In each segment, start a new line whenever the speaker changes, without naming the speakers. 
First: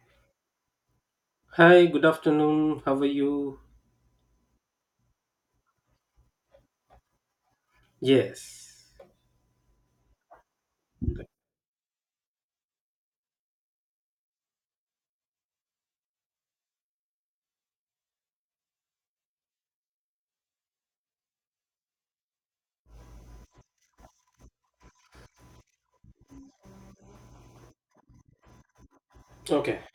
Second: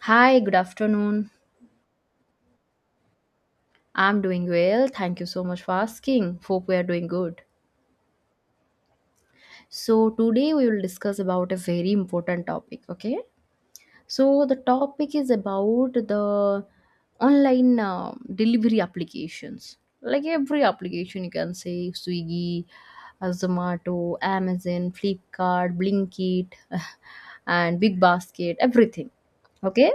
Hi, good afternoon.
Hi, good afternoon. How are you?
I'm doing well. Thank you so much for asking. Hope we are doing good.
Yes.
So, today we will discuss about a very important topic, okay? So, the topic is about the online delivery applications. Like every application you can say Swiggy, Zomato, Amazon, Flipkart, Blinkit, and Big Basket, everything.
Okay.
Okay?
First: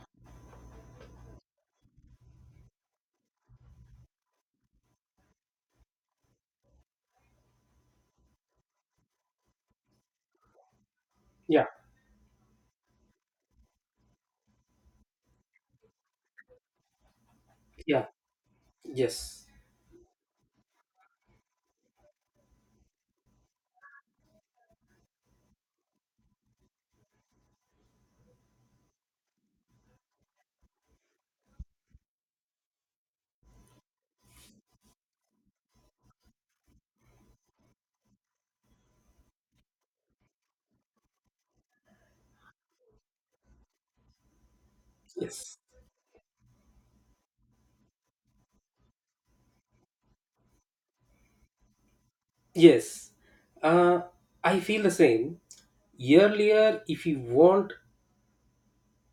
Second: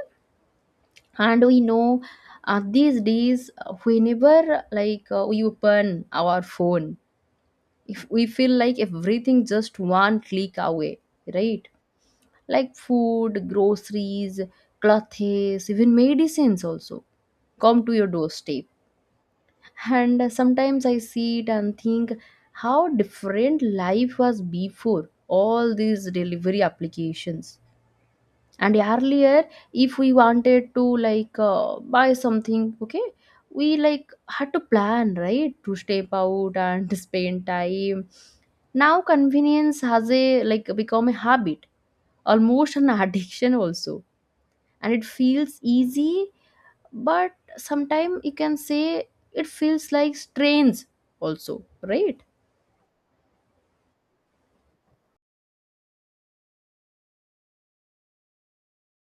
And we know these days whenever like we open our phone, if we feel like everything just one click away,
Yeah.
right? Like food, groceries, clothes, even medicines also come to your
Yeah.
doorstep.
Yes.
And sometimes I see it and think how different life was before all these delivery applications. And earlier, if we wanted to like buy something, okay, we like had to plan, right, to step out and spend time. Now convenience has a like become a habit, almost an addiction also, and it
Yes.
feels easy, but sometimes you can say it feels like strains also, right?
Yes. Uh, I feel the same. Earlier,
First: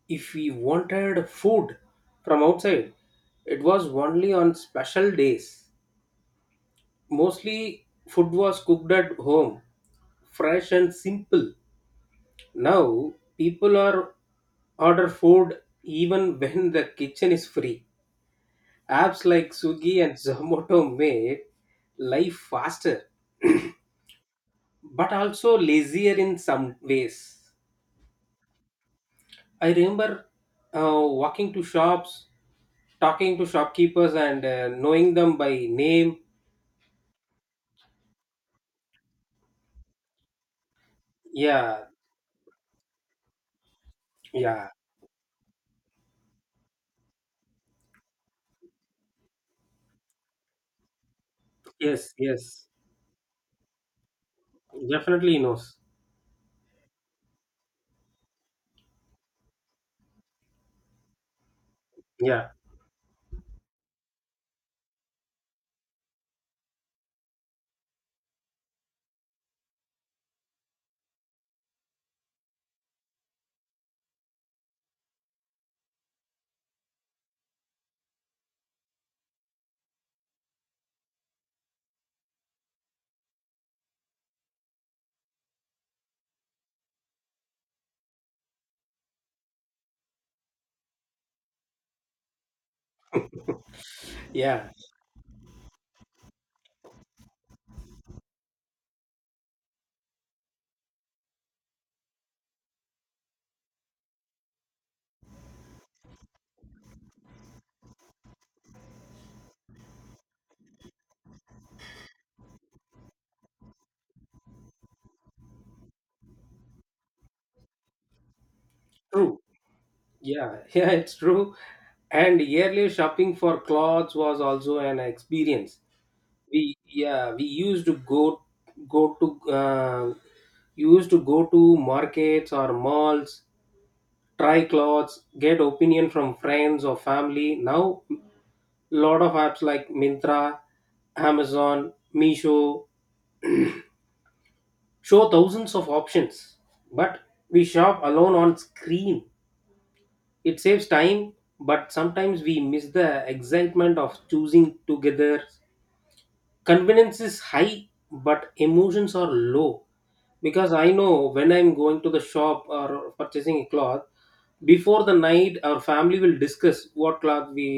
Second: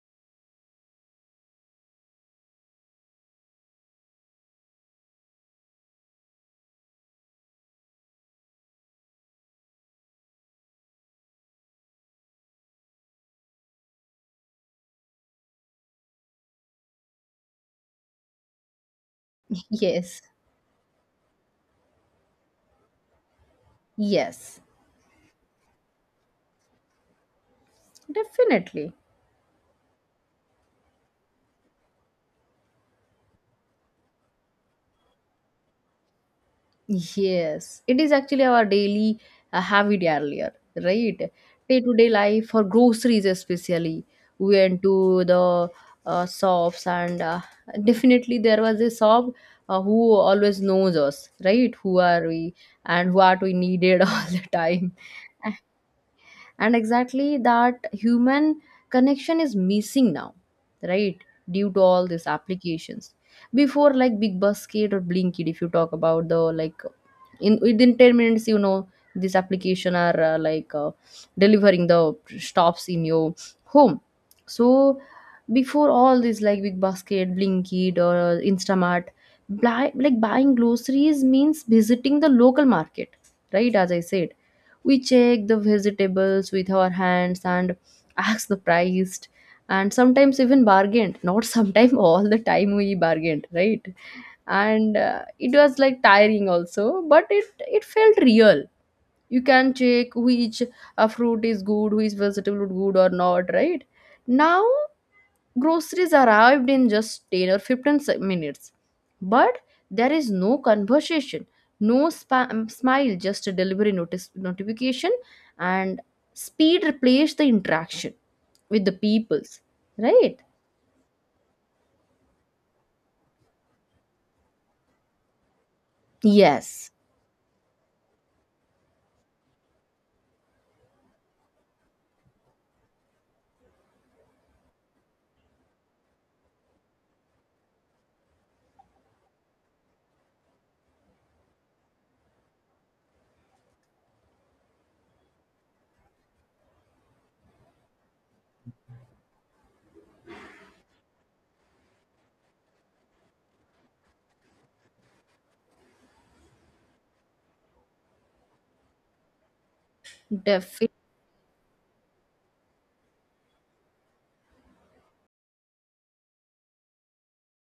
if we wanted food from outside, it was only on special days. Mostly, food was cooked at home, fresh and simple. Now, people are order food even when the kitchen is free. Apps like Swiggy and
Yes,
Zomato made life faster,
yes,
but also lazier in some ways.
definitely.
I remember walking to shops, talking to shopkeepers, and knowing them by name.
Yes, it is actually our daily habit earlier, right? Day
Yeah,
to day life for groceries, especially. We
yeah,
went to the shops, and definitely there was a shop who always knows us, right? Who
yes,
are we
yes,
and what we needed, all the time.
definitely knows.
And exactly that human connection is missing now, right, due to all these
Yeah,
applications. Before like Big Basket or Blinkit, if you talk about the like, in within 10 minutes, you know, this application are like delivering the stops in your home. So before all this, like Big Basket, Blinkit or Instamart, buy, like buying groceries means visiting the local market, right? As I said, we check the vegetables with our hands and ask the price, and sometimes even bargained. Not sometimes, all the time we bargained, right?
yeah,
And it was like tiring also, but it felt real. You can check which fruit is good, which vegetable is good or not, right? Now groceries arrived in just 10 or 15 minutes. But there is no conversation, no spam smile, just a delivery notice notification, and speed replaced the interaction with the
true.
peoples, right?
Yeah, yeah, it's true. And yearly shopping for clothes was also an experience. We
Yes,
yeah, we go to uh, used to go to markets or malls, try clothes, get opinion from friends or family. Now lot of apps like mintra, amazon, meesho show thousands of options, but we shop alone on screen. It saves time, but sometimes we miss the excitement of choosing together. Convenience is high, but emotions are low. Because I
definitely.
know when I'm going to the shop or purchasing a cloth, before the night our family will discuss what cloth we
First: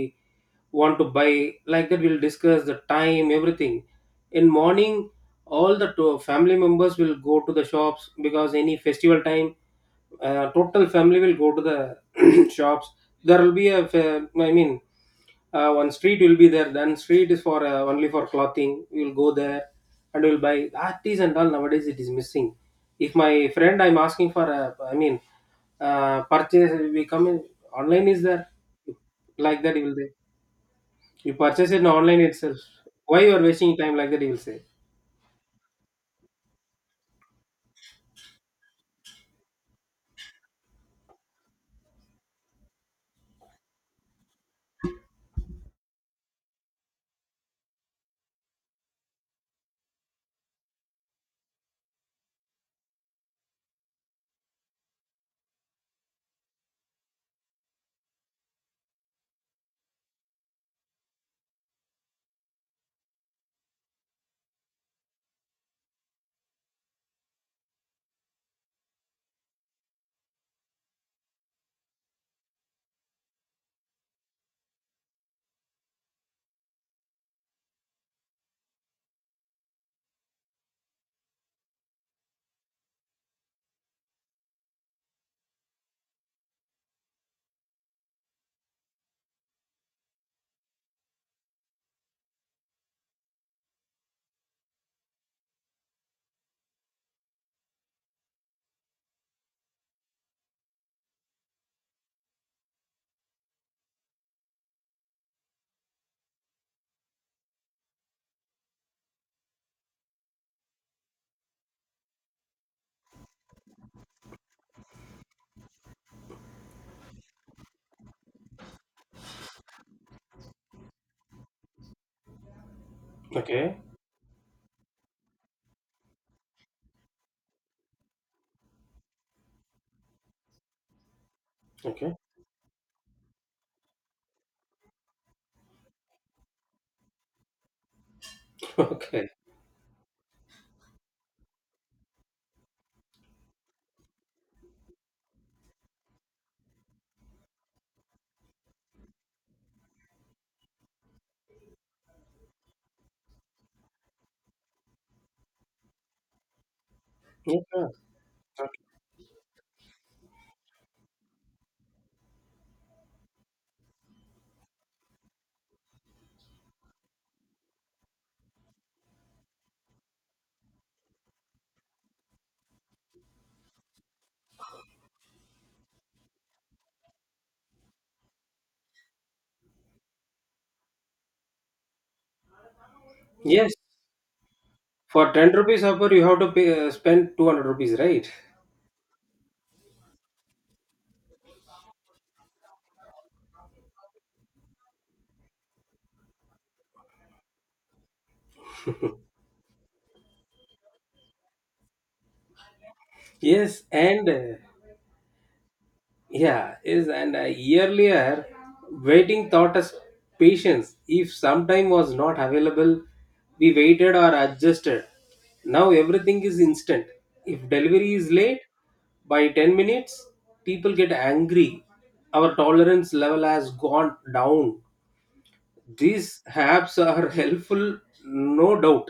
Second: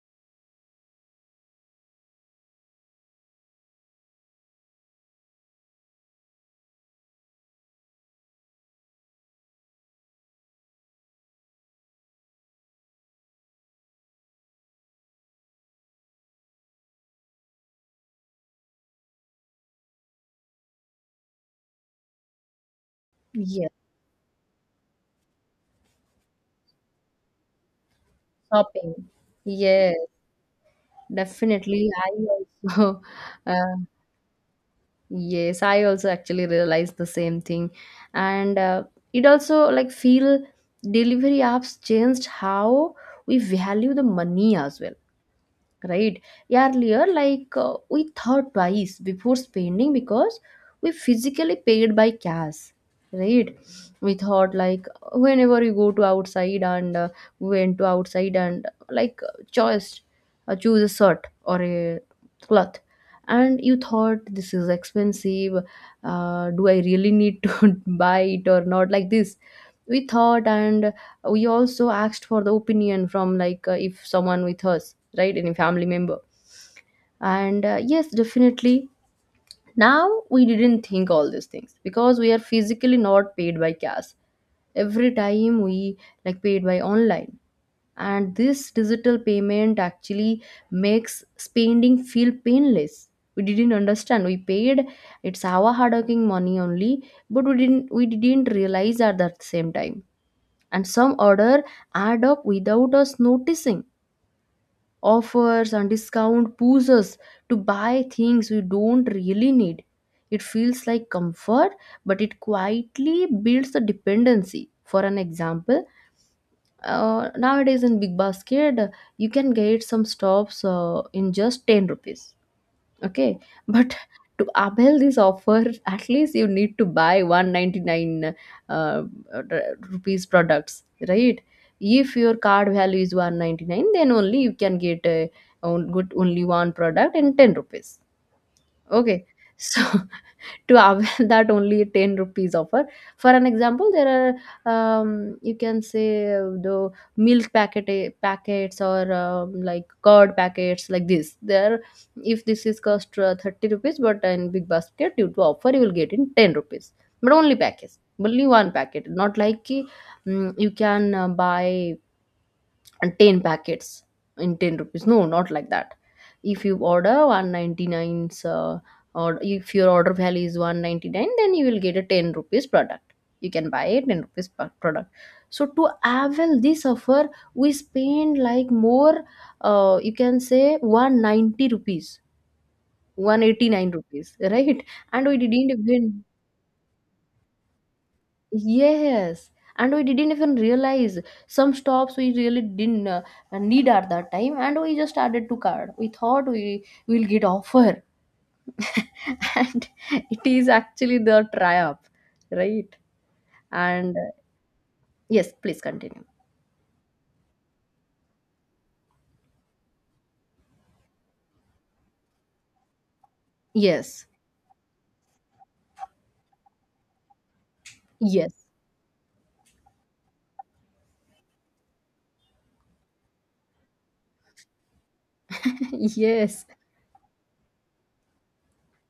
want to buy. Like that we'll discuss the time, everything. In morning all the family members will go to the shops because any festival time total family will go to the shops. There will be a one street will be there, then street is for only for clothing, we'll go there and we'll buy, that is. And all nowadays it is missing. If my
Yes,
friend I'm asking for a, purchase, we come in online is there,
shopping.
like that he
Yes,
will say. You purchase it in
definitely. I
online itself,
also
why you are wasting
uh,
time, like that he will say.
yes, I also actually realized the same thing. And it also like feel delivery apps changed how we value the money as well, right? Yeah, earlier like we thought twice before spending, because we physically paid by cash, right? We thought like, whenever you go to outside and went to outside and like choice choose a shirt or a cloth, and you thought this is expensive. Do I really need to buy it or not, like this we thought. And we also asked for the opinion from like, if someone with us, right? Any family member. And yes, definitely. Now we didn't think all these things, because we are physically not paid by cash. Every time we like paid by online. And this digital payment actually makes spending feel painless. We didn't understand. We paid, it's our hard-working money only, but we didn't realize at that same time. And some order add up without us noticing. Offers and discount push us to buy things we don't really need. It feels like comfort, but it quietly builds a dependency. For an example, nowadays in Big Basket, you can get some stops in just 10 rupees. Okay,
Okay.
but to avail this offer, at least you need to buy 199 uh, r- rupees products, right? If
Okay.
your card value is 199, then only you can get a, good only one product and 10 rupees. Okay,
Okay.
so to avail that only 10 rupees offer, for an example, there are you can say the milk packet, packets or like curd packets, like this there. If this is cost 30 rupees, but in Big Basket due to offer you will get in 10 rupees. But only
Yeah.
packets, only one
Okay.
packet, not like ki, mm, you can buy and 10 packets in 10 rupees. No, not like that. If you order 199, or if your order value is 199, then you will get a 10 rupees product. You can buy a 10 rupees product so to avail this offer, we spend like more, you can say 190 rupees,
Yes.
189 rupees, right? And
For
we
10
didn't
rupees upper,
even,
you have to pay, spend 200 rupees, right?
yes, and we didn't even realize some stops we really didn't need at that time, and we just added to card. We thought we will get offer, and it is actually the try up, right?
Yes,
And
and
yes, please continue.
yeah, yes, and uh, earlier waiting taught us patience. If some time was not available, we waited
Yes,
or adjusted. Now everything is instant. If delivery is
yes,
late by 10 minutes, people get angry. Our tolerance level has gone down. These
yes,
apps are helpful, no doubt,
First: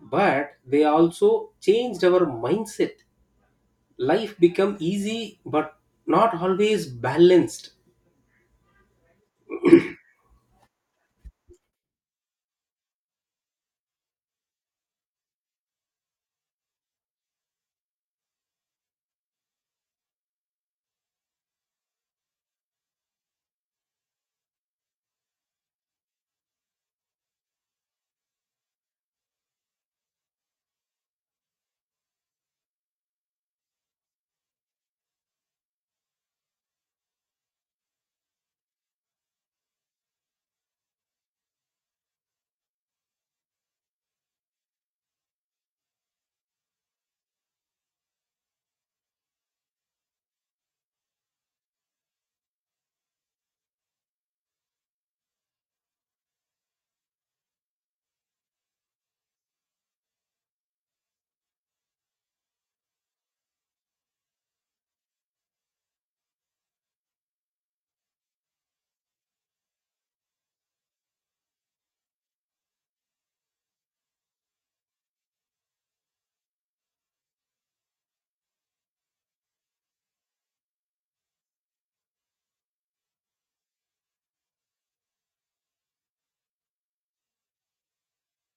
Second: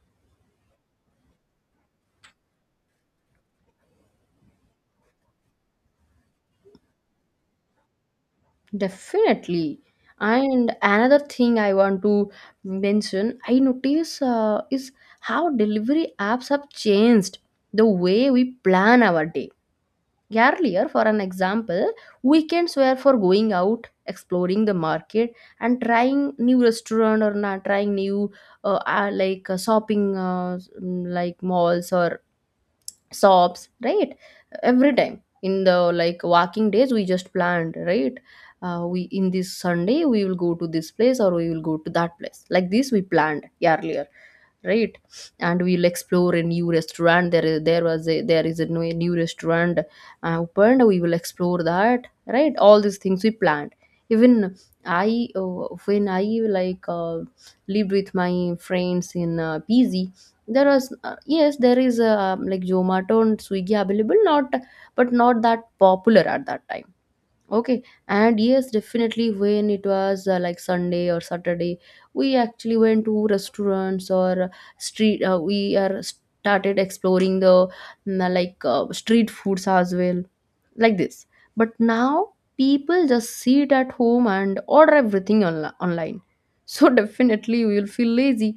but they also changed our mindset. Life become easy, but not always balanced.
definitely. And another thing I want to mention, I notice is how delivery apps have changed the way we plan our day. Earlier, for an example, weekends were for going out, exploring the market, and trying new restaurant, or not trying new like shopping like malls or sobs, right? Every time in the like walking days, we just planned, right? We, in this Sunday we will go to this place, or we will go to that place, like this we planned earlier, right? And we'll explore a new restaurant. There is a new restaurant opened, we will explore that, right? All these things we planned. Even I, when I like lived with my friends in PG, there was yes, there is like Zomato and Swiggy available, not, but not that popular at that time, okay? And yes, definitely when it was like Sunday or Saturday, we actually went to restaurants or street, we are started exploring the street foods as well, like this. But now people just sit at home and order everything online so definitely you will feel lazy.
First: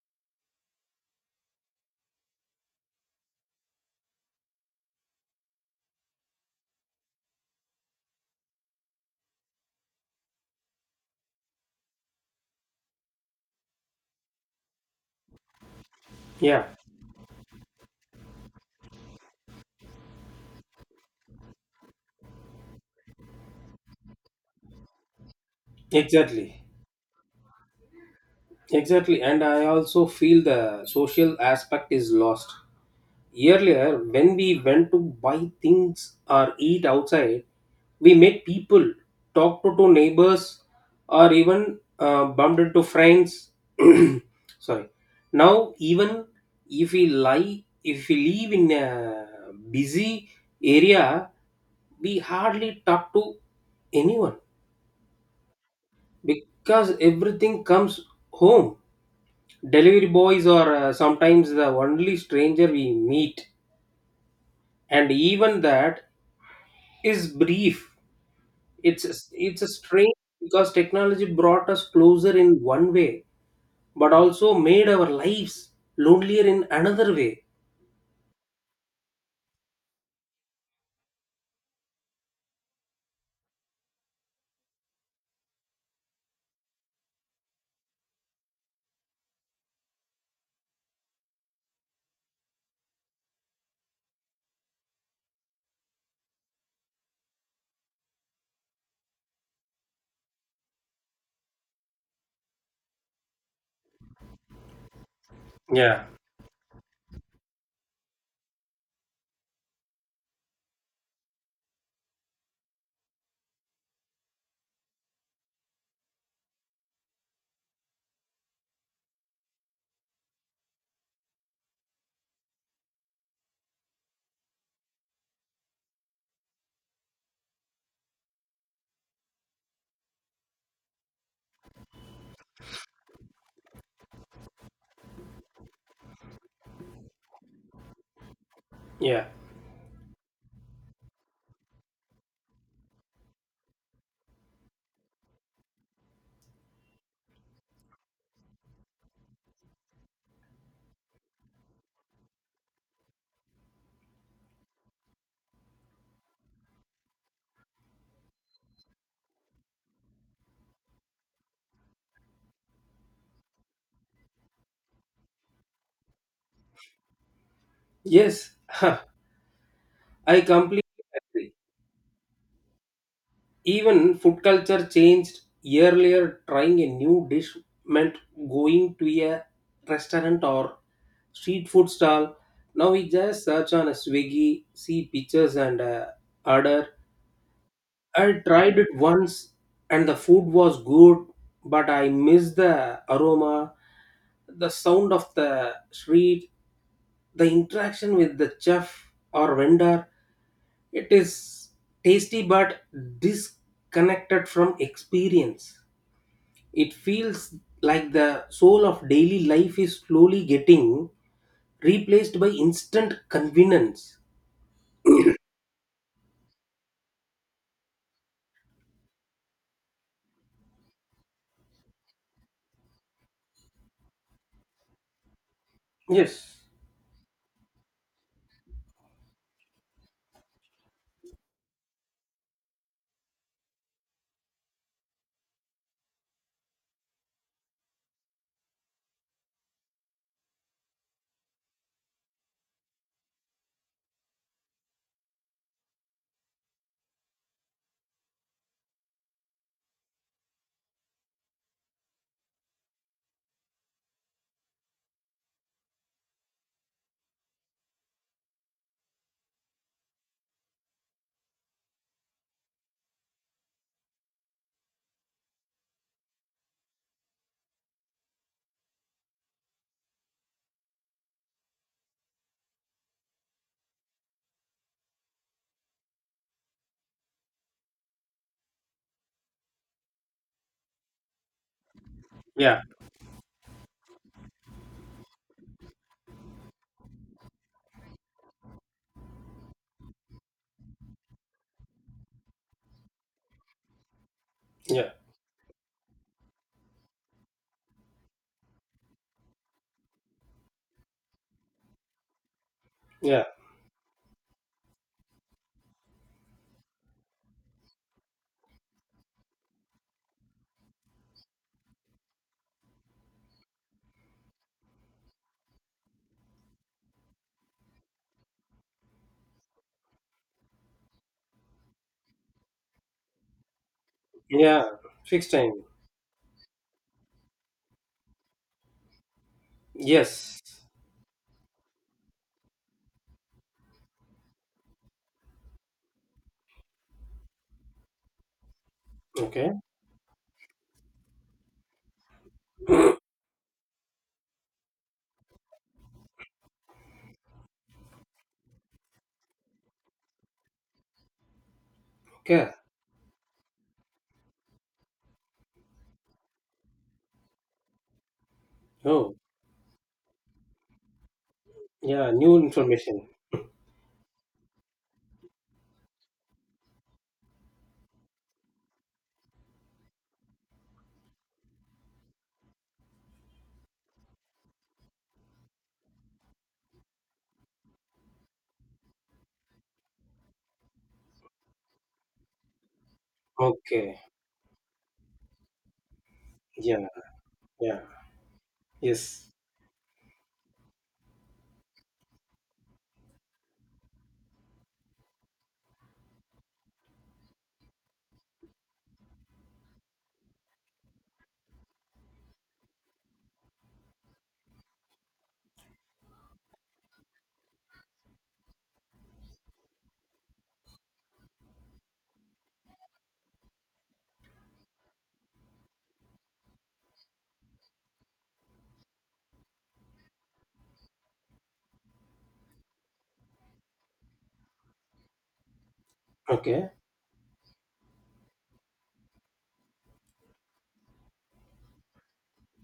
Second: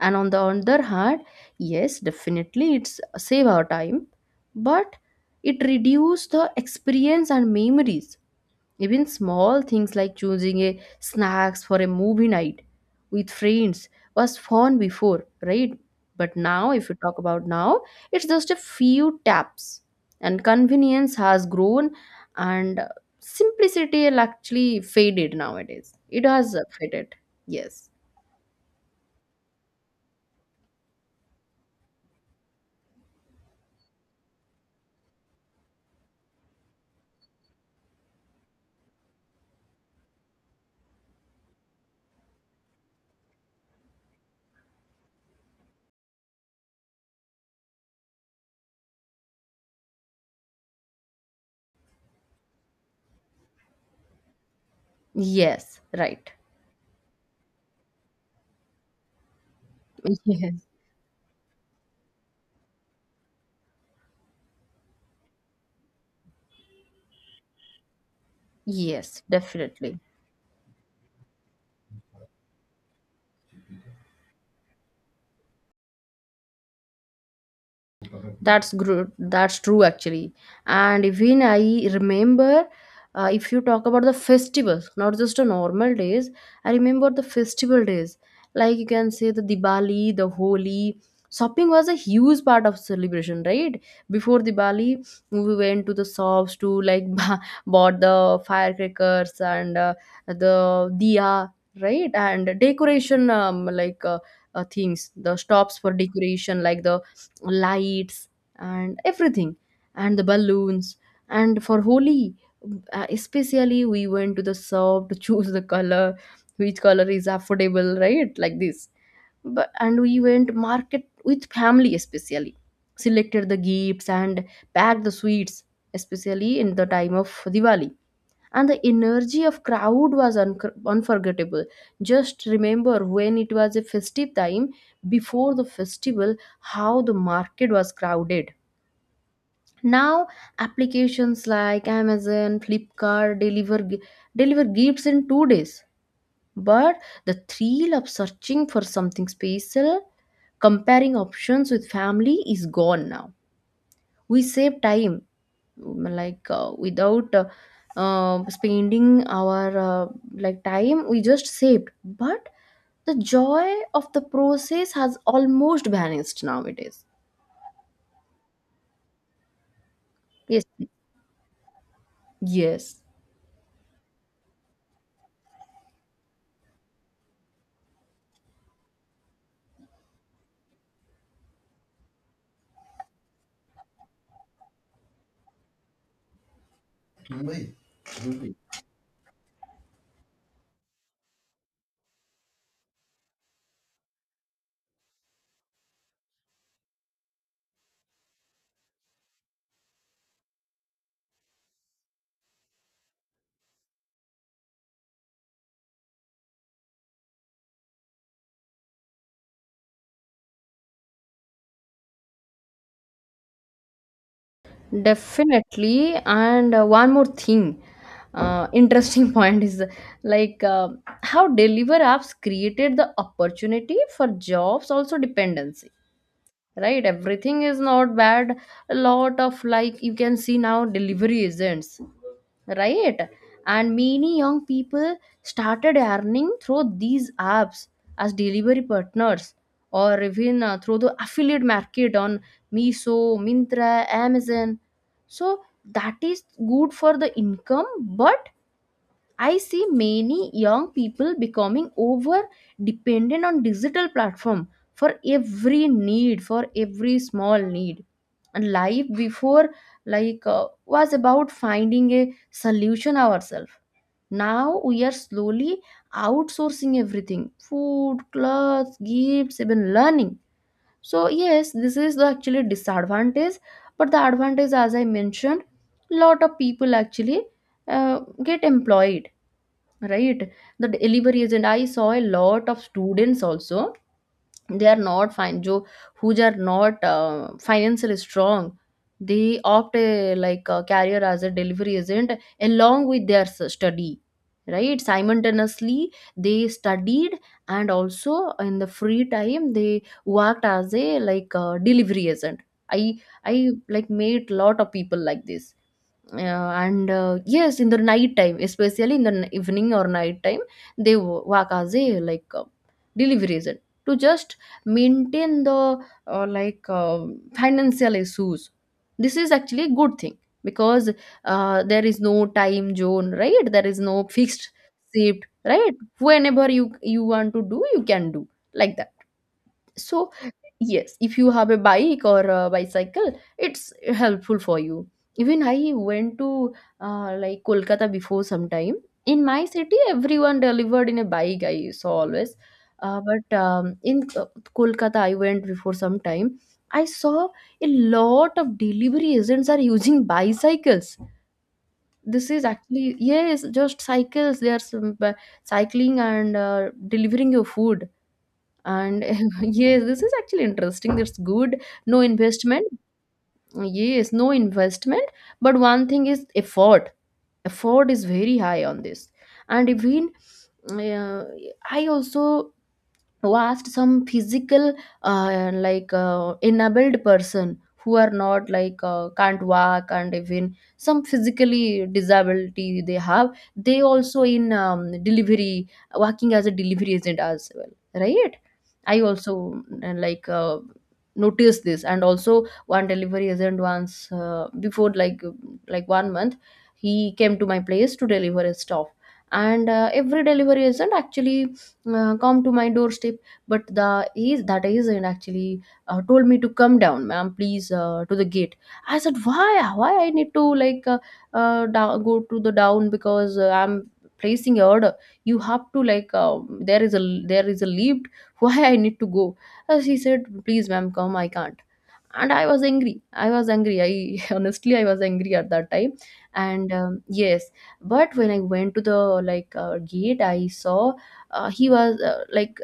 And on the other hand, yes, definitely it's save our time, but it reduces the experience and memories. Even small things like choosing a snacks for a movie night with friends was fun before, right? But
Yeah,
now, if you talk about now, it's just a few taps, and convenience has grown, and simplicity has actually faded nowadays. It has
exactly.
faded. Yes.
Exactly, and I also feel the social aspect is lost. Earlier, when we went to buy things or eat outside, we met people, talked to neighbors, or even bumped into friends. Sorry. Now, even if we live in a busy area, we hardly talk to anyone
Yes. Right.
because everything comes home. Delivery boys
Yes.
are sometimes the only stranger we meet, and even that is brief.
Yes.
It's a
Definitely.
strange, because technology brought us closer in one way, but also made our lives lonelier in another way.
That's that's true actually. And even I remember, if you talk about the festivals, not just the normal days, I remember the festival days, like you can say the Diwali, the Holi. Shopping was a huge part of celebration, right? Before Diwali, we went to the shops to like bought the firecrackers and the diya, right? And decoration, things the stops for
Yeah,
decoration like the lights and everything, and the balloons. And for Holi, especially we went to the shop to choose the color, which color is affordable, right, like this. But and we went market with family, especially selected the gifts and packed the sweets, especially in the time of Diwali. And the energy of crowd was unforgettable just remember when it was a festive time, before the festival, how the market was crowded.
yeah,
Now, applications like Amazon, Flipkart deliver gifts in 2 days. But the thrill of searching for something special, comparing options with family, is gone now. We save time, mm, like without spending our time. We just saved, but the joy of the process has almost vanished nowadays.
yes, I
Yes,
completely agree.
yes.
Even food culture changed. Earlier, trying a new dish meant going to a restaurant or street food stall. Now we just search on a Swiggy, see pictures and order. I tried it once and the food was good, but I missed the aroma, the sound of the street, the interaction with the chef or vendor. It is tasty but disconnected from experience. It feels like the soul of daily life is slowly getting replaced by instant convenience.
Definitely. And one more thing, interesting point is like uh, how deliver apps created the opportunity for jobs, also dependency,
Yes.
right? Everything is not bad. A lot of like you can see now delivery agents, right? And many young people started earning through these apps as delivery partners, or even through the affiliate market on Miso, Mintra, Amazon. So that is good for the income, but I see many young people becoming over dependent on digital platform for every need, for every small need. And life before like was about finding a solution ourselves. Now we are slowly outsourcing everything: food, clothes, gifts, even learning. So yes, this is the actually disadvantage, but the advantage, as I mentioned, lot of people actually get employed, right? The deliveries. And I saw a lot of
Yeah.
students also. They are not fine jo who are not financially strong. They opt a, like a career as a delivery agent along with their study, right?
Yeah.
Simultaneously they studied, and also in the free time they worked as a like a delivery agent. i
Yeah.
i like made lot of people like this, and yes, in the night time, especially in the evening or night time, they work as a like delivery agent to just maintain the like financial issues. This is actually a good thing, because there is no time zone, right? There is no fixed
Yeah.
shift,
Fixed time.
right? Whenever you want to do, you can do, like that. So
Yes.
yes, if you have a bike or a bicycle, it's helpful for you. Even I went to like Kolkata before sometime. In my
Okay.
city everyone delivered in a bike, I saw always. But in Kolkata, I went before some time, I saw a lot of delivery agents are using bicycles. This is
Okay.
actually, yes, just cycles they are, some, cycling and delivering your food. And
Oh.
yes, this is actually interesting. That's good. No
Yeah. New
investment.
information.
Yes, no investment. But one thing is effort. Effort is very high on this. And even, uh, I also vast some physical like enabled person who are not like can't walk, and even some physically disability they have. They
Okay.
also in delivery, working as a
Yeah.
delivery agent as well,
Yeah.
right? I
Yes.
also like noticed this. And also, one delivery agent once, before like 1 month, he came to my place to deliver his stuff. And every delivery agent actually come to my doorstep, but the is that agent actually told me to come down, ma'am, please to the gate. I said why I need to like down, go to the down, because I'm placing a order, you have to like there is a lift. Why I need to go? She said please, ma'am, come, I can't. And I was angry, I was angry, I honestly I was angry at that time.
Okay.
And yes. But when I went to the like gate, I saw he was like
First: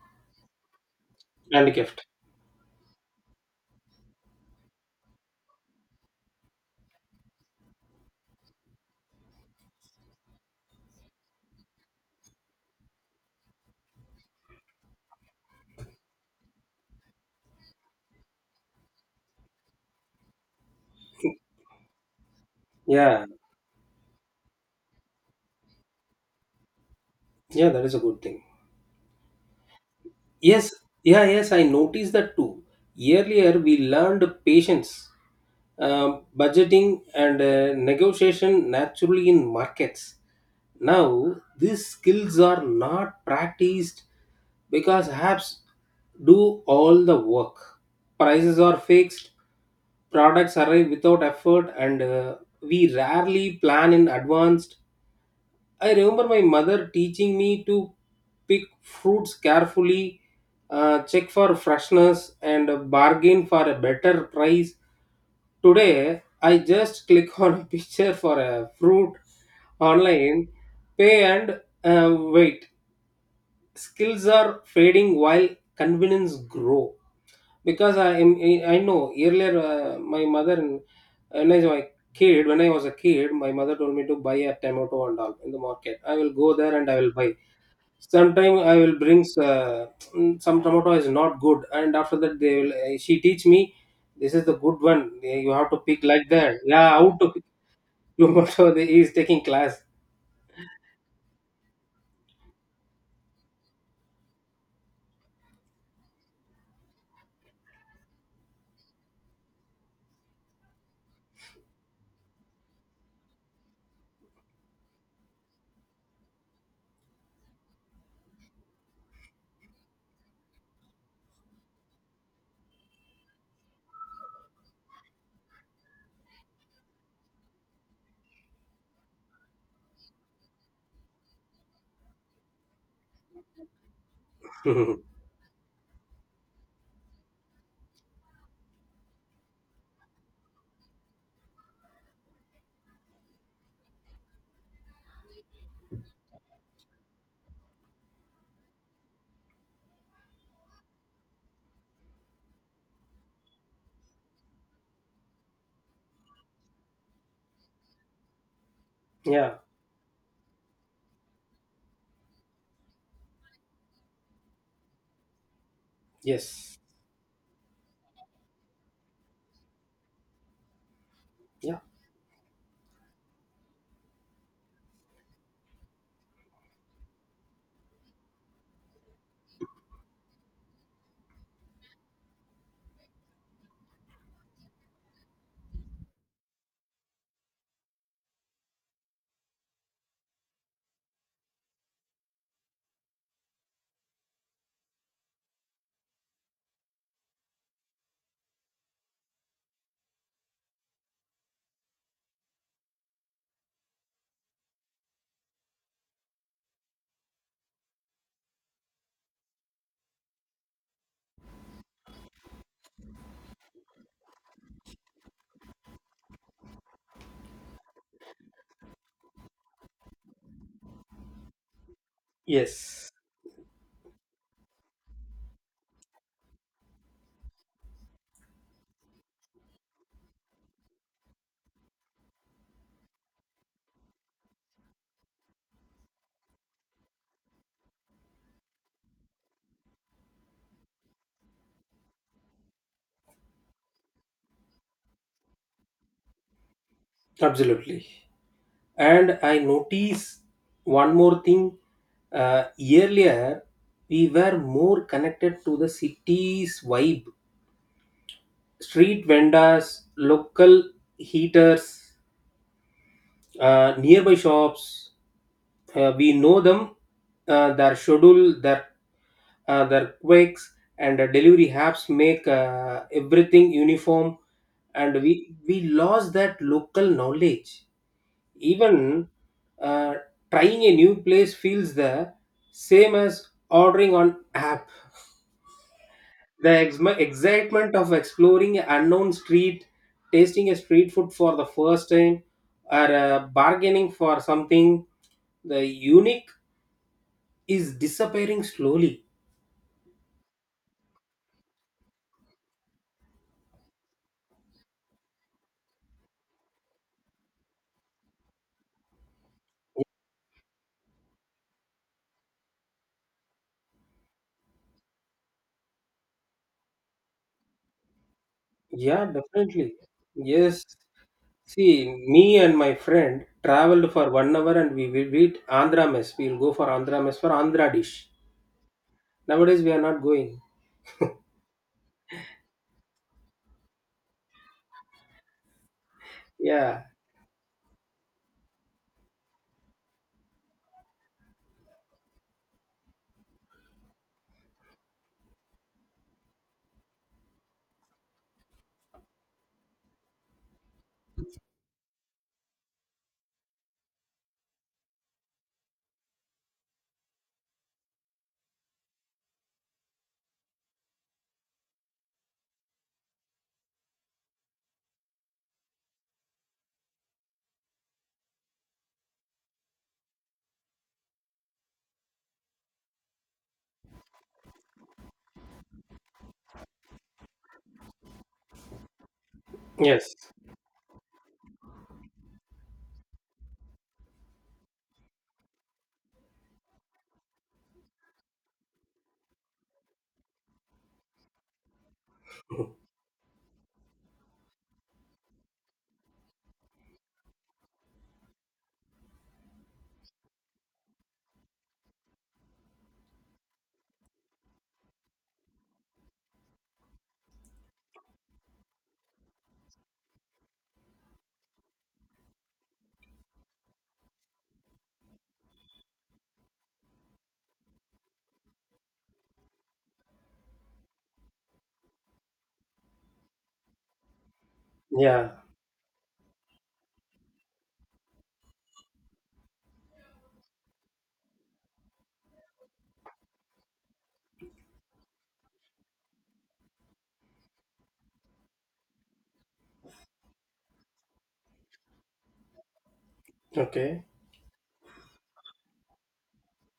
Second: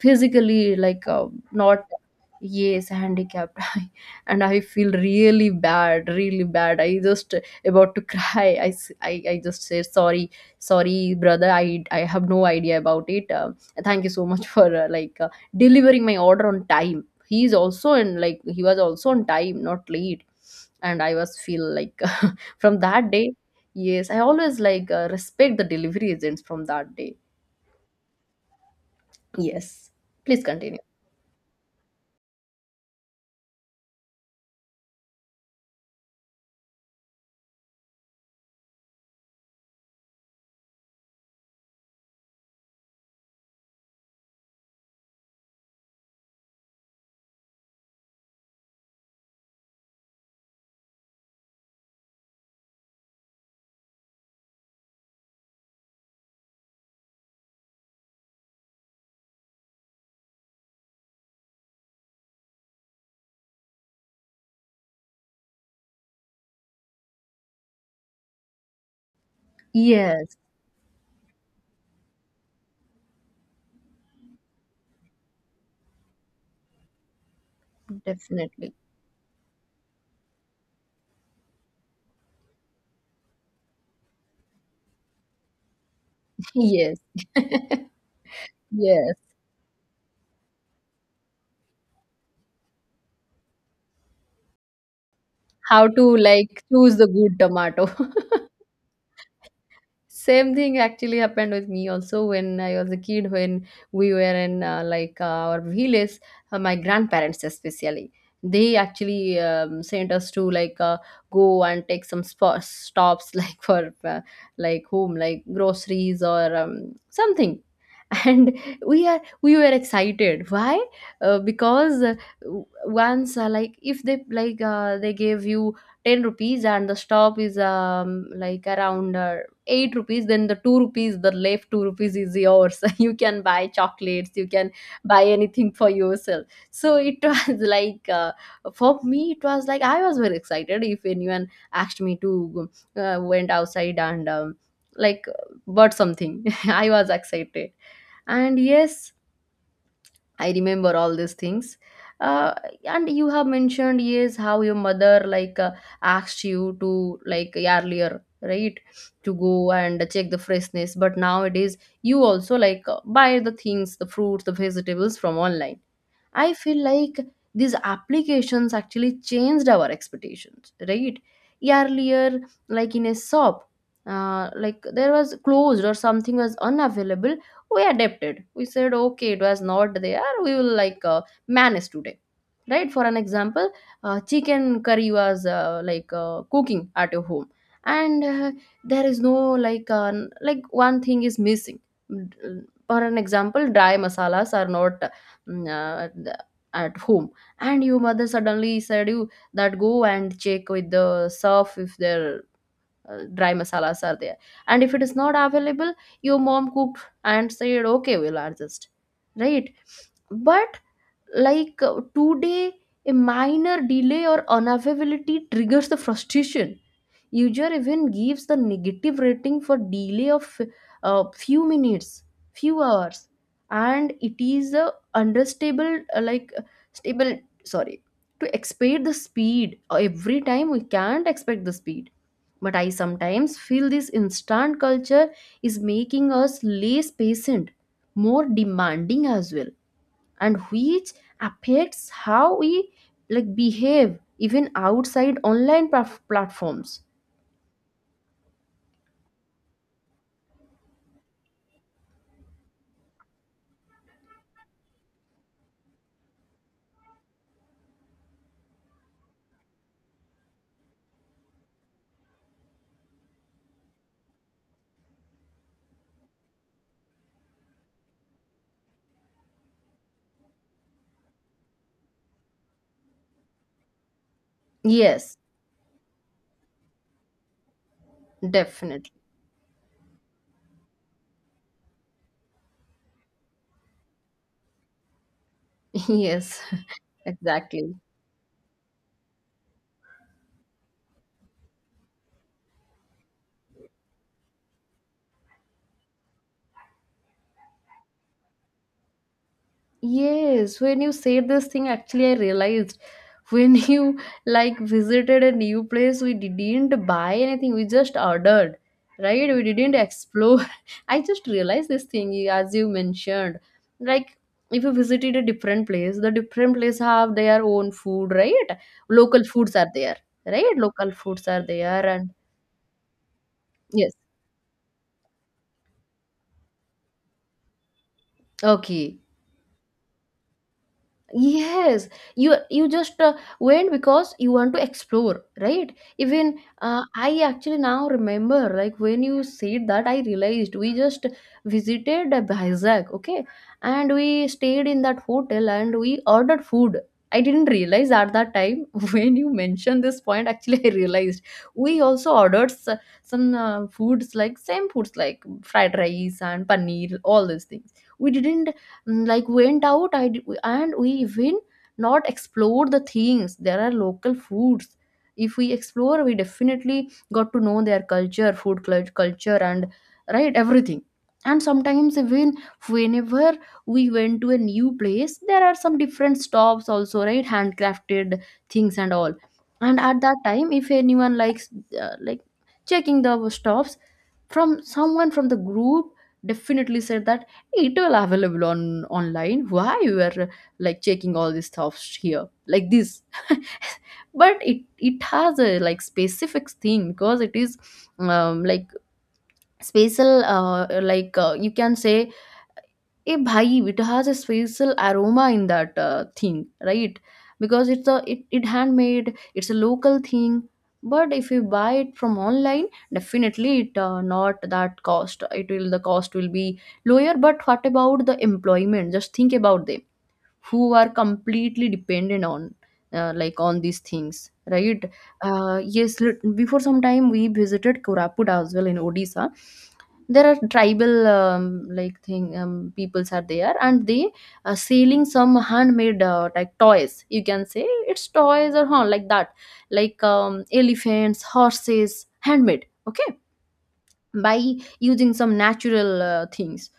physically like
And
not,
gift.
yes, handicapped. And I feel really bad, really bad, I just about to cry. I I- just say sorry, sorry brother, I have no idea about it. Thank you so much for like delivering my order on time. He is also in like he was also on time, not late. And I was feel like from that day,
Yeah.
yes, I always like respect the delivery agents from that day.
Yeah. That is a good thing.
Yes, please
Yes,
continue.
yeah, yes, I noticed that too. Earlier, we learned patience, budgeting, and negotiation naturally in markets. Now, these skills are not practiced because apps do all the work. Prices are fixed, products arrive without effort, and we rarely plan in advance. I remember my mother teaching me to pick fruits carefully, check for freshness, and bargain for a better price. Today, I just click on a picture for a fruit
Yes,
online, pay, and wait. Skills are fading while convenience grow. Because I am
definitely.
I know earlier my mother and when I was a when I was a kid my mother told me to buy a tomato and all in the market. I will go there and
Yes.
I will buy. Sometime I will
Yes,
bring some tomato is not good, and after that they will, she teach me this is the good one. Yeah, you have to
how
pick
to
like that,
like
yeah,
choose the
how to
good
pick.
tomato.
Tomato, he is taking class.
Same thing actually happened with me also when I was a kid, when we were in like our village, my grandparents especially. They actually sent us to like go and take some stops like for like home, like groceries or something. And we were excited. Why? Because once, like if they like they gave you 10 rupees, and the stop is like around 8 rupees, then the 2 rupees, the left 2 rupees is yours. You can buy chocolates, you can buy anything for yourself. So it was like for me it was like, I was very excited if anyone asked me to went outside and like bought something. I was excited. And yes, I remember all these things. Uh, and you have mentioned, yes, how your mother like asked you to, like, earlier, right, to
Yeah.
go and check the freshness, but nowadays you also like buy the things, the fruits, the vegetables from online. I feel
Yes.
like these applications actually changed our expectations, right?
Yeah.
Earlier, like in a shop, like there was closed or something was unavailable, we adapted, we said okay, it was not there, we will like manage today, right? For an example, chicken curry was like cooking at your home, and there is no like like one thing is missing. Mm, for an example, dry masalas are not, mm, at home, and your mother suddenly said you that go and check with the surf if there dry masalas are there. And if it is not available, your mom cooked and said okay, we'll adjust, right? But like today, a minor delay or unavailability triggers the frustration. User even gives the negative rating for delay of few minutes, few
Yes.
hours. And it is a understable like stable, sorry, to expect the speed. Every time we can't expect the speed. But I sometimes feel this instant culture is making us less patient, more demanding as well, and which affects how we like behave even outside online platforms.
Absolutely. And I notice one more thing. Earlier, we were more connected to the city's vibe. Street vendors, local heaters, nearby shops. We know them, their schedule, their quakes, and delivery apps make everything uniform. And
Yes,
we lost that local knowledge.
definitely.
Even uh, trying a new place feels the same as ordering on app.
Yes,
The
exactly.
excitement of exploring an unknown street, tasting a street food for the first time, or bargaining for something, the unique is disappearing slowly.
Yes, when you said this thing, actually, I realized, when you like visited a new place, we didn't buy anything, we just ordered, right? We didn't explore. I just realized this thing, as you mentioned. Like, if you visited a different place, the different place have their own food, right?
Yeah,
Local foods are
definitely.
there, right?
Yes.
Local foods are there,
See,
and
me and my friend traveled
yes,
for 1 hour and we will eat Andhra mess. We will go for Andhra mess for Andhra dish.
okay.
Nowadays, we are not going.
Yes, you just went because you want to explore, right? Even
Yeah.
I actually now remember, like when you said that, I realized we just visited Vizag, okay, and we stayed in that hotel and we ordered food. I didn't realize at that time when you mentioned this point. Actually, I realized we also ordered some foods, like same foods like fried rice and paneer, all these things. We didn't, mm, like went out. And we even not explored the things, there are local foods, if we explore we definitely got to know their culture, food culture and, right, everything. And sometimes even, whenever we went to a new place, there are some different stops also, right? Handcrafted things and all. And at that
Yes.
time if anyone likes like checking the stops from someone from the group, definitely said that, hey, it will available on online. Why you are like checking all these stuffs here like this? But it has a like specific thing, because it is like special, like you can say a bhai, it has a special aroma in that thing, right? Because it's a it, it handmade, it's a local thing. But if you buy it from online, definitely it not that cost, it will the cost will be lower. But what about the employment? Just think about them, who are completely dependent on like on these things, right?
Yeah.
Yes, before some time we visited Koraput as well, in Odisha. There are tribal like thing peoples are there, and they are selling some handmade like toys you can say, it's toys or huh, like that, like elephants, horses, handmade, okay,
Okay.
by using some natural things.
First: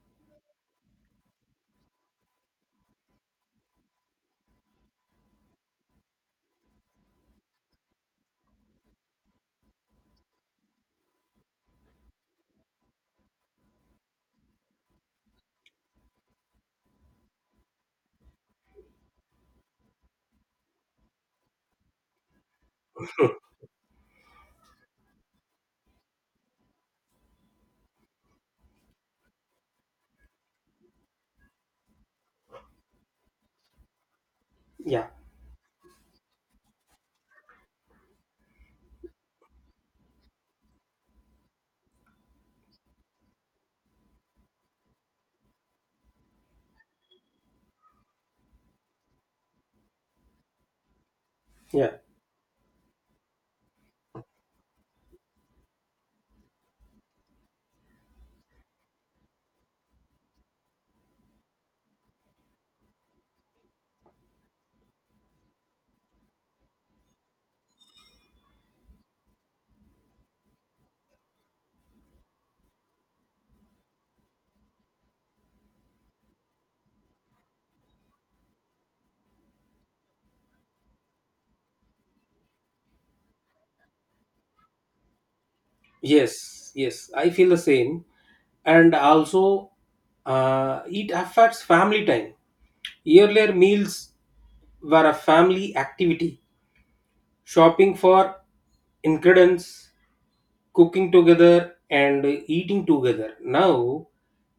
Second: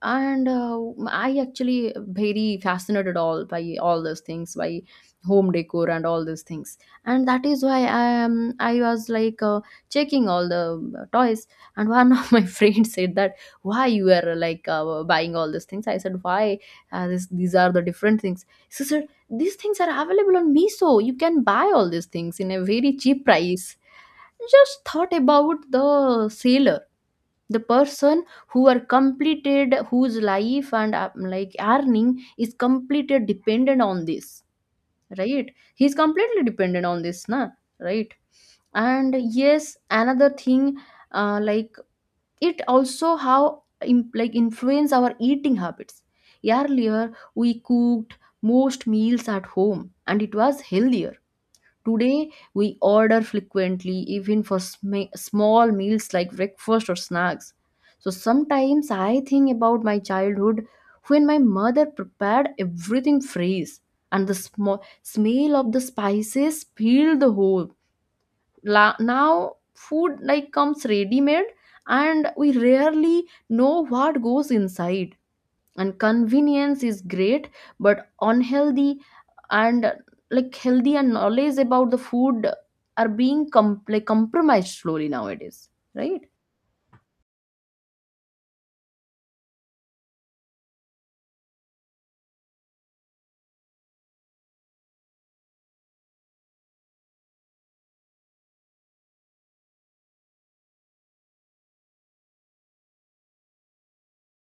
And I actually very fascinated all by all those things, by home decor and all those things. And that is why I was like checking all the toys. And one of my friends said that, why you are like buying all these things? I said why, this, these are the different things. She said, these things are available on Miso, you can buy all these things in a very cheap price. Just thought about the sale, the person who are completed, whose life and like earning is completely dependent on this,
Yeah.
right? He's completely dependent on this, na, right? And yes, another thing, like, it also how like influence our eating habits. Earlier we cooked most meals at home, and it was healthier.
Yeah.
Today, we order frequently, even for small meals like breakfast or snacks. So sometimes I think about my childhood when my mother prepared everything fresh, and the smell of the spices filled the whole. Now, food like comes ready made, and we rarely know what goes inside. And convenience is great, but unhealthy. And like healthy and knowledge about the food are being like compromised slowly nowadays, right?
Yes. Yes. I feel the same. And also, it affects family time. Earlier meals were a family activity. Shopping for ingredients, cooking together, and eating together. Now,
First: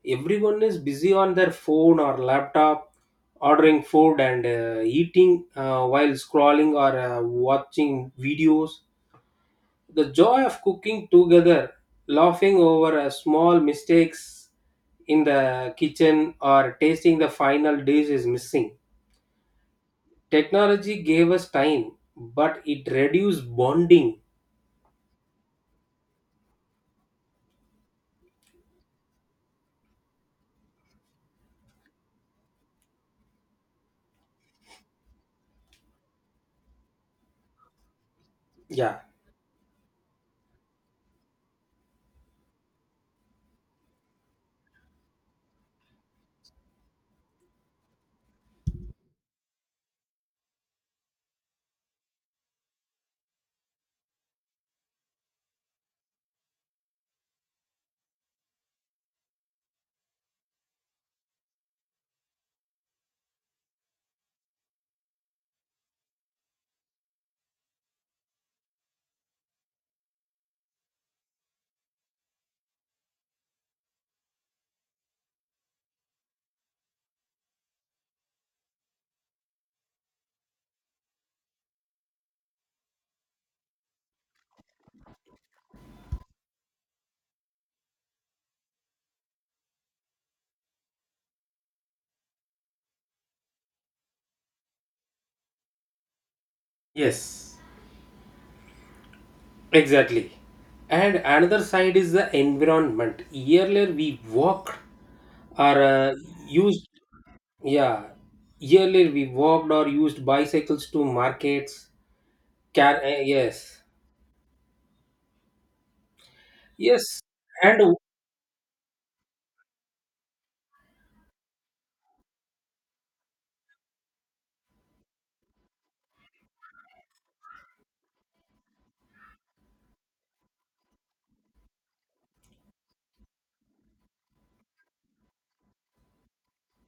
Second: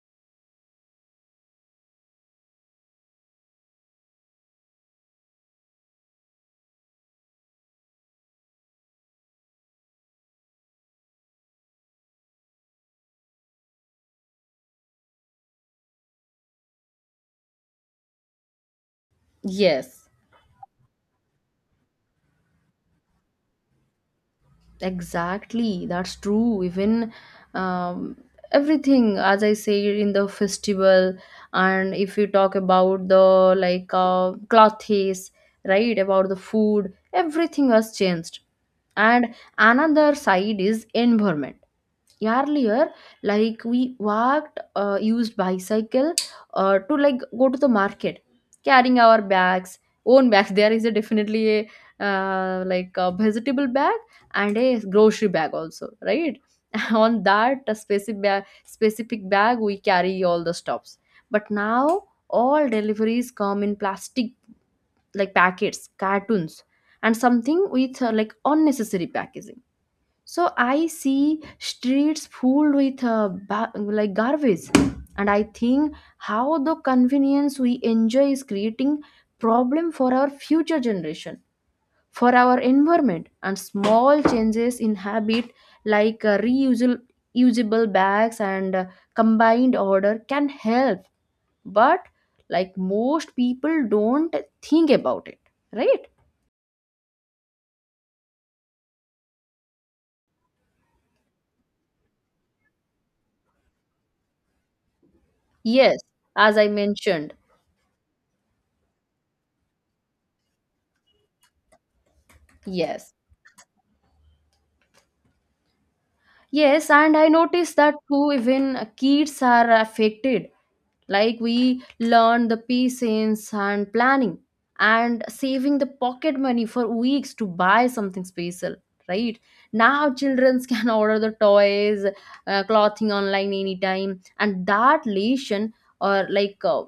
everyone is busy on their phone or laptop, ordering food and eating while scrolling or watching videos. The joy of cooking together, laughing over a small mistakes in the kitchen, or tasting the final dish is missing.
Yes.
Technology gave us time, but it reduced bonding.
Exactly, that's true. Even um, everything, as I say, in the festival, and if you talk about the like clothes, right, about the food, everything has changed.
Yeah.
And another side is environment. Earlier, like we walked, used bicycle, to like go to the market, carrying our bags, own bags. There is a definitely a like a vegetable bag, and a grocery bag also, right? On that specific bag we carry all the stuffs. But now, all deliveries come in plastic, like packets, cartoons, and something with like unnecessary packaging. So I see streets full with like garbage. And I think how the convenience we enjoy is creating problem for our future generation, for our environment. And small changes in habit like reusable usable bags and combined order can help. But like most people don't think about it, right?
Yes. Exactly. And another side is the environment. Earlier we walked or
Yes, as I
used
mentioned,
yeah. Earlier we walked or used bicycles to markets. Car
yes.
yes.
Yes, and
Yes.
I noticed that
And
too, even kids are affected. Like we learn the patience and planning, and saving the pocket money for weeks to buy something special, right? Now children can order the toys, clothing online anytime, and that lesson or like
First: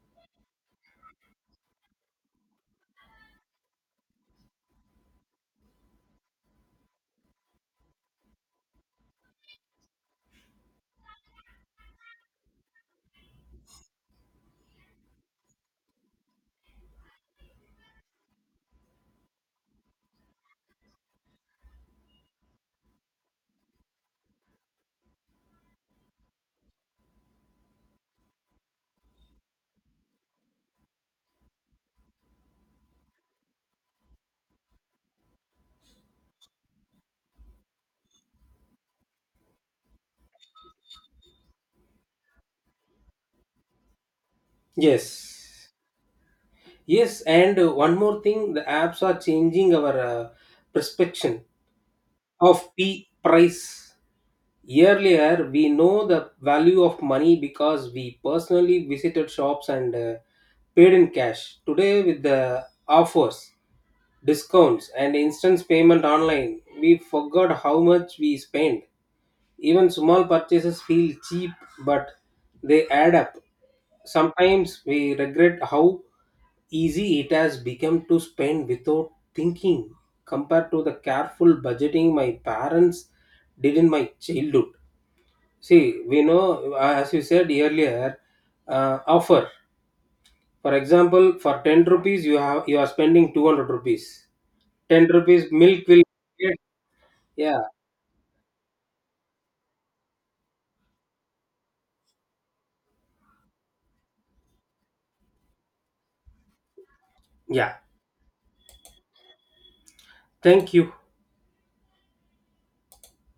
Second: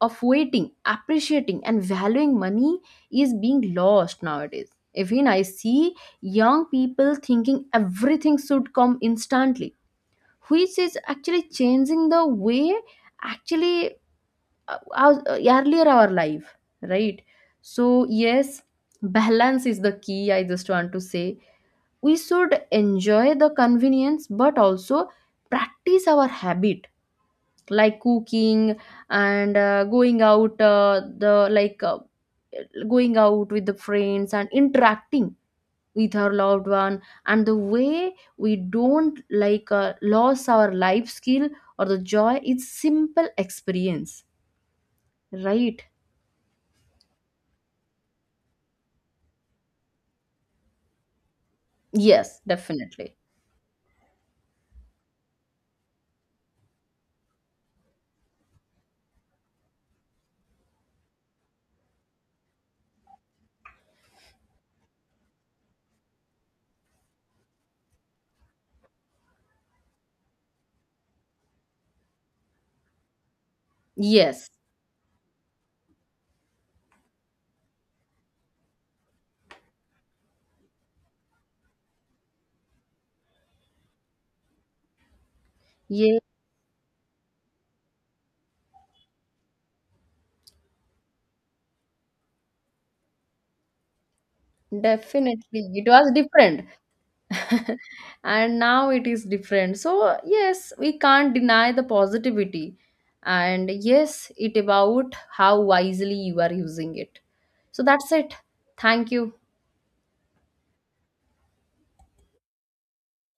of waiting, appreciating, and valuing money is being lost nowadays. Even I see young people thinking everything should come instantly, which is actually changing the way, actually, earlier our life, right? So yes, balance is the key. I just want to say, we should enjoy the convenience, but also practice our habit like cooking, and going out the like going out with the friends and interacting with our loved one. And the way we don't like lose our life skill or the joy, it's simple experience,
yes,
right?
yes, and one more thing, the apps are changing our perception
Yes,
of P
definitely.
price. Earlier, we know the value of money because we personally visited shops and paid in cash. Today, with the offers, discounts, and instant payment online, we forgot how much we spent. Even small purchases feel cheap, but they add up.
Yes.
Sometimes we regret how easy it has become to spend without thinking compared to the careful budgeting my parents did in my childhood. See,
Yeah,
we know, as you said earlier, offer. For example, for 10 rupees, you are spending 200 rupees. 10 rupees
definitely
milk
it
will
was
get.
different.
Yeah,
And now it is different, so yes, we can't deny the positivity. And yes, it about how wisely you are using it.
yeah.
So that's it. Thank you.
Thank you.